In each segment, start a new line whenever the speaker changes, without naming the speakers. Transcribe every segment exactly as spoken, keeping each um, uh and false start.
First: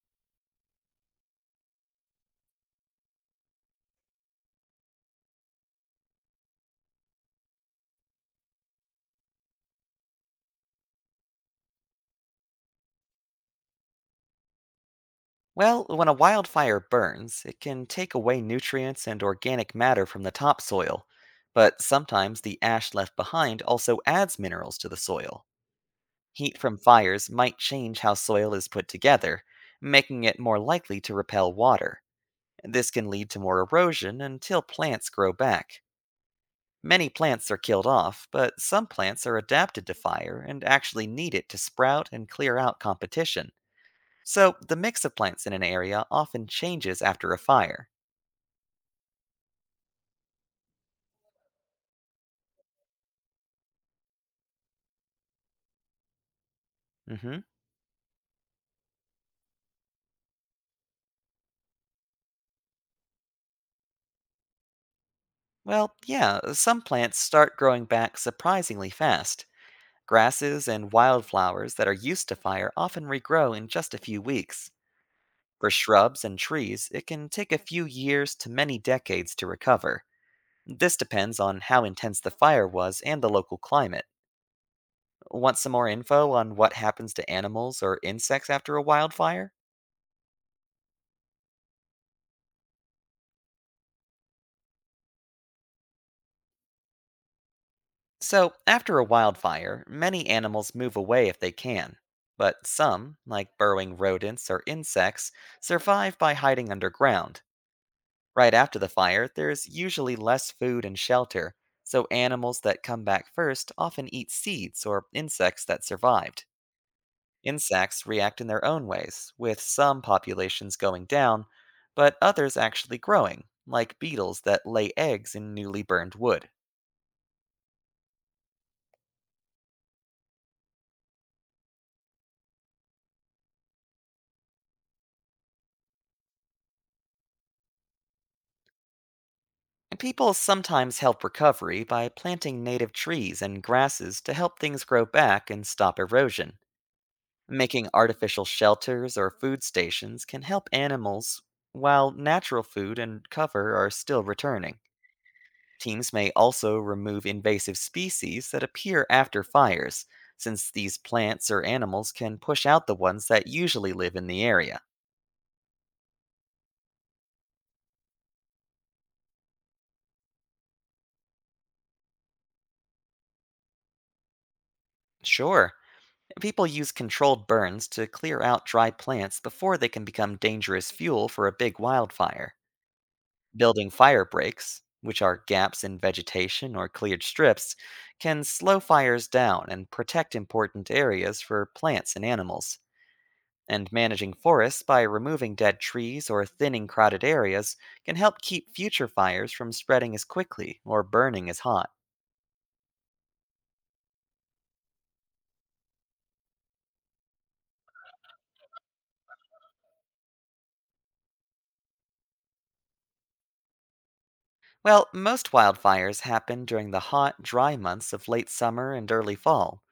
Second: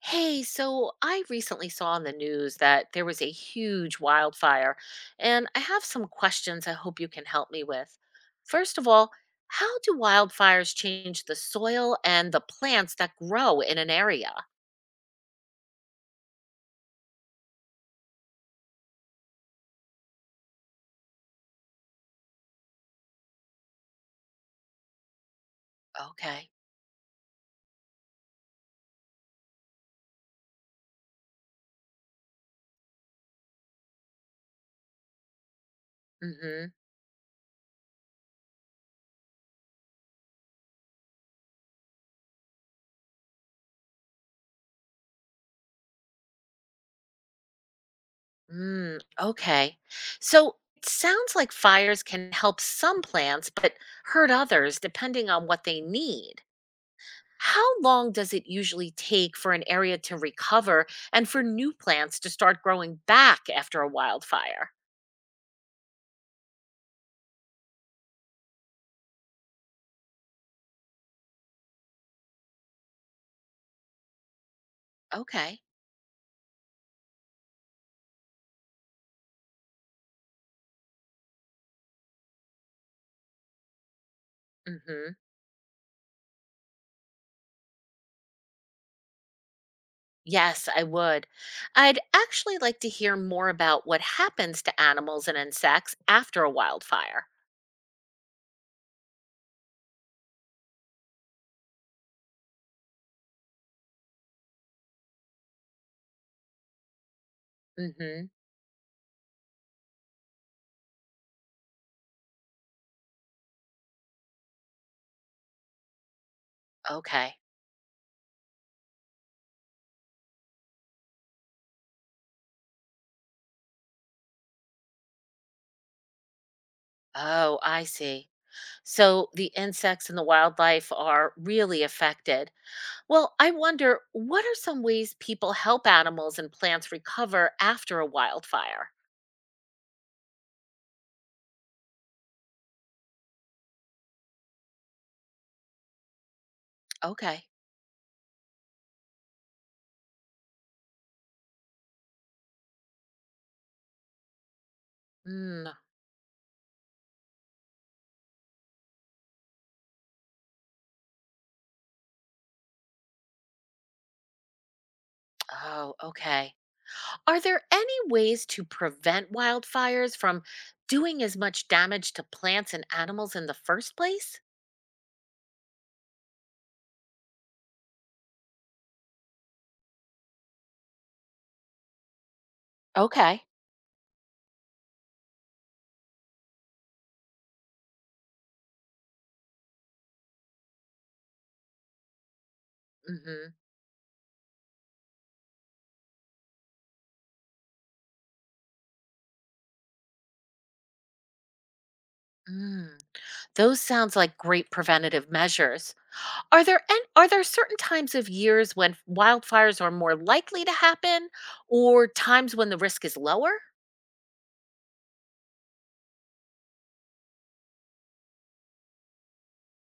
Hey, so I recently saw on the news that there was a huge wildfire, and I have some questions I hope you can help me with. First of all, how do wildfires change the soil and the plants that grow in an area?
Well, when a wildfire burns, it can take away nutrients and organic matter from the topsoil, but sometimes the ash left behind also adds minerals to the soil.
Okay.
Heat from fires might change how soil is put together, making it more likely to repel water. This can lead to more erosion until plants grow back.
Mm-hmm.
Many plants are killed off, but some plants are adapted to fire and actually need it to sprout and clear out competition. So, the mix of plants in an area often changes after a fire.
Mm, okay. So it sounds like fires can help some plants, but hurt others depending on what they need.
Hmm.
How long does it usually take for an area to recover and for new plants to start growing back after a wildfire?
Well, yeah, some plants start growing back surprisingly fast. Grasses and wildflowers that are used to fire often regrow in just a few weeks.
Okay.
For shrubs and trees, it can take a few years to many decades to recover. This depends on how intense the fire was and the local climate.
Mhm.
Want some more info on what happens to animals or insects after a wildfire?
Yes, I would. I'd actually like to hear more about what happens to animals and insects after a wildfire.
So, after a wildfire, many animals move away if they can. But some, like burrowing rodents or insects, survive by hiding underground.
Mhm.
Right after the fire, there's usually less food and shelter, so animals that come back first often eat seeds or insects that survived.
Okay.
Insects react in their own ways, with some populations going down, but others actually growing, like beetles that lay eggs in newly burned wood.
Oh, I see. So the insects and the wildlife are really affected. Well, I wonder what are some ways people help animals and plants recover after a wildfire?
People sometimes help recovery by planting native trees and grasses to help things grow back and stop erosion.
Okay.
Making artificial shelters or food stations can help animals, while natural food and cover are still returning.
Mm,
Teams may also remove invasive species that appear after fires, since these plants or animals can push out the ones that usually live in the area.
oh, okay. Are there any ways to prevent wildfires from doing as much damage to plants and animals in the first place?
Sure. People use controlled burns to clear out dry plants before they can become dangerous fuel for a big wildfire.
Okay.
Building fire breaks, which are gaps in vegetation or cleared strips, can slow fires down and protect important areas for plants and animals.
Mm-hmm.
And managing forests by removing dead trees or thinning crowded areas can help keep future fires from spreading as quickly or burning as hot.
Mm. Those sounds like great preventative measures. Are there an are there certain times of years when wildfires are more likely to happen, or times when the risk is lower?
Well, most wildfires happen during the hot, dry months of late summer and early fall.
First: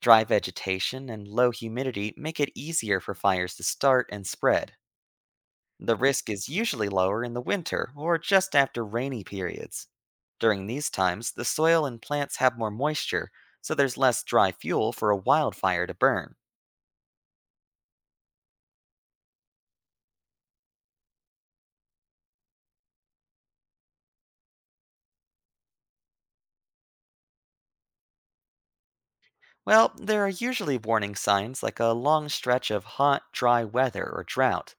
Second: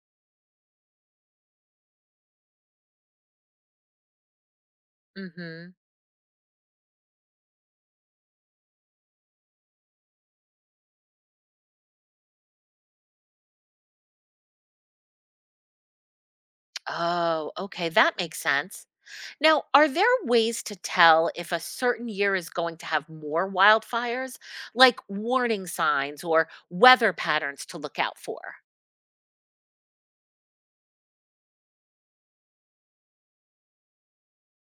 Dry vegetation and low humidity make it easier for fires to start and spread.
Mm-hmm.
The risk is usually lower in the winter or just after rainy periods. During these times, the soil and plants have more moisture, so there's less dry fuel for a wildfire to burn.
Oh, okay, that makes sense. Now, are there ways to tell if a certain year is going to have more wildfires, like warning signs or weather patterns to look out for?
Well, there are usually warning signs like a long stretch of hot, dry weather or drought.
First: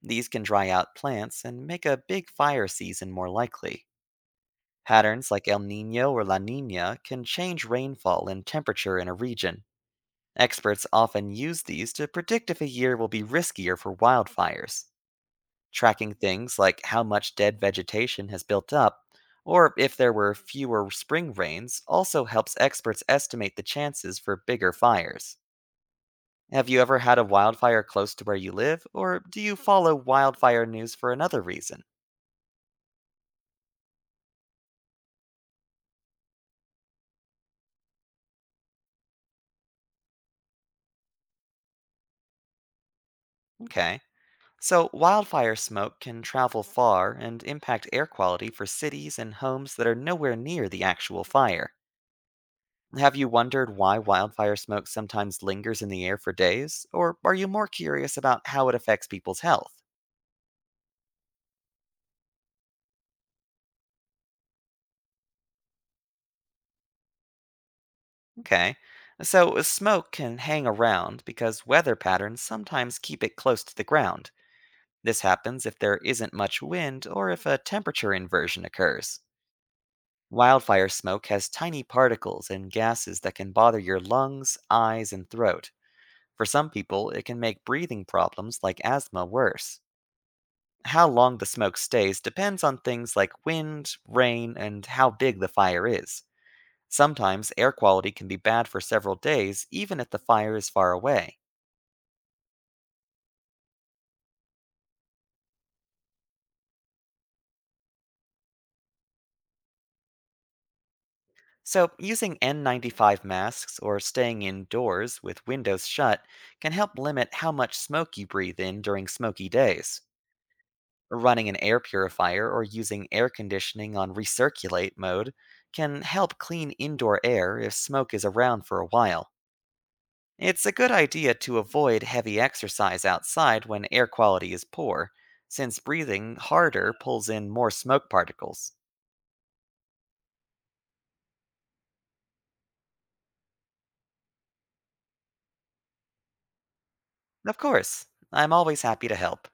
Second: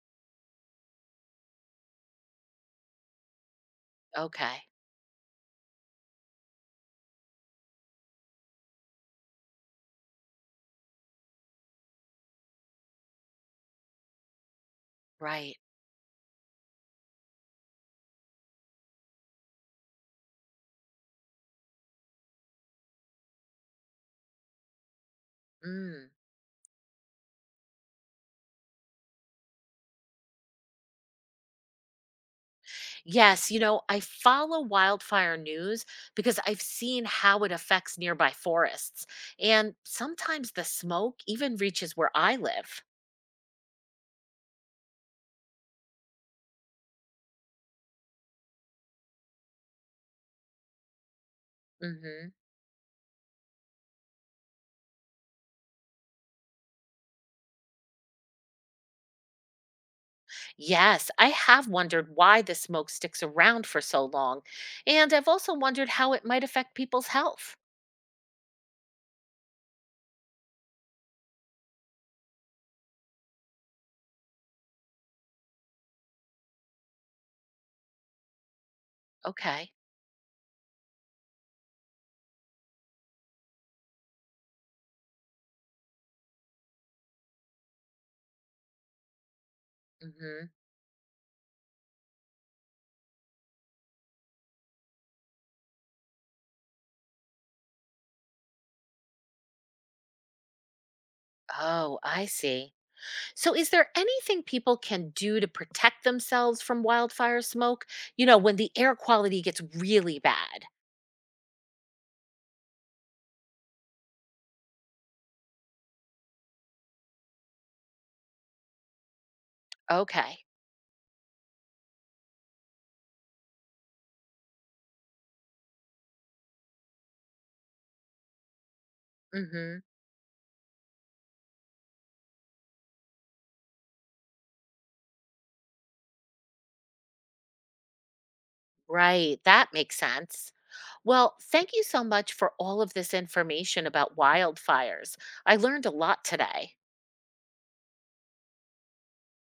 These can dry out plants and make a big fire season more likely.
Okay,
Patterns like El Nino or La Nina can change rainfall and temperature in a region. Experts often use these to predict if a year will be riskier for wildfires,
right.
tracking things like how much dead vegetation has built up. Or if there were fewer spring rains, also helps experts estimate the chances for bigger fires.
Mm.
Have you ever had a wildfire close to where you live, or do you follow wildfire news for another reason?
Yes, you know, I follow wildfire news because I've seen how it affects nearby forests. And sometimes the smoke even reaches where I live.
Okay. So, wildfire smoke can travel far and impact air quality for cities and homes that are nowhere near the actual fire.
Hmm.
Have you wondered why wildfire smoke sometimes lingers in the air for days? Or are you more curious about how it affects people's health?
Yes, I have wondered why the smoke sticks around for so long. And I've also wondered how it might affect people's health.
Okay. So, uh, smoke can hang around because weather patterns sometimes keep it close to the ground. This happens if there isn't much wind or if a temperature inversion occurs.
Okay.
Wildfire smoke has tiny particles and gases that can bother your lungs, eyes, and throat. For some people, it can make breathing problems like asthma worse.
Hmm.
How long the smoke stays depends on things like wind, rain, and how big the fire is. Sometimes air quality can be bad for several days, even if the fire is far away.
Oh, I see. So, is there anything people can do to protect themselves from wildfire smoke, You know, when the air quality gets really bad?
So, using N ninety-five masks or staying indoors with windows shut can help limit how much smoke you breathe in during smoky days.
Okay.
Running an air purifier or using air conditioning on recirculate mode can help clean indoor air if smoke is around for a while.
Hmm.
It's a good idea to avoid heavy exercise outside when air quality is poor, since breathing harder pulls in more smoke particles.
Right. That makes sense. Well, thank you so much for all of this information about wildfires. I learned a lot today.
Of course, I'm always happy to help.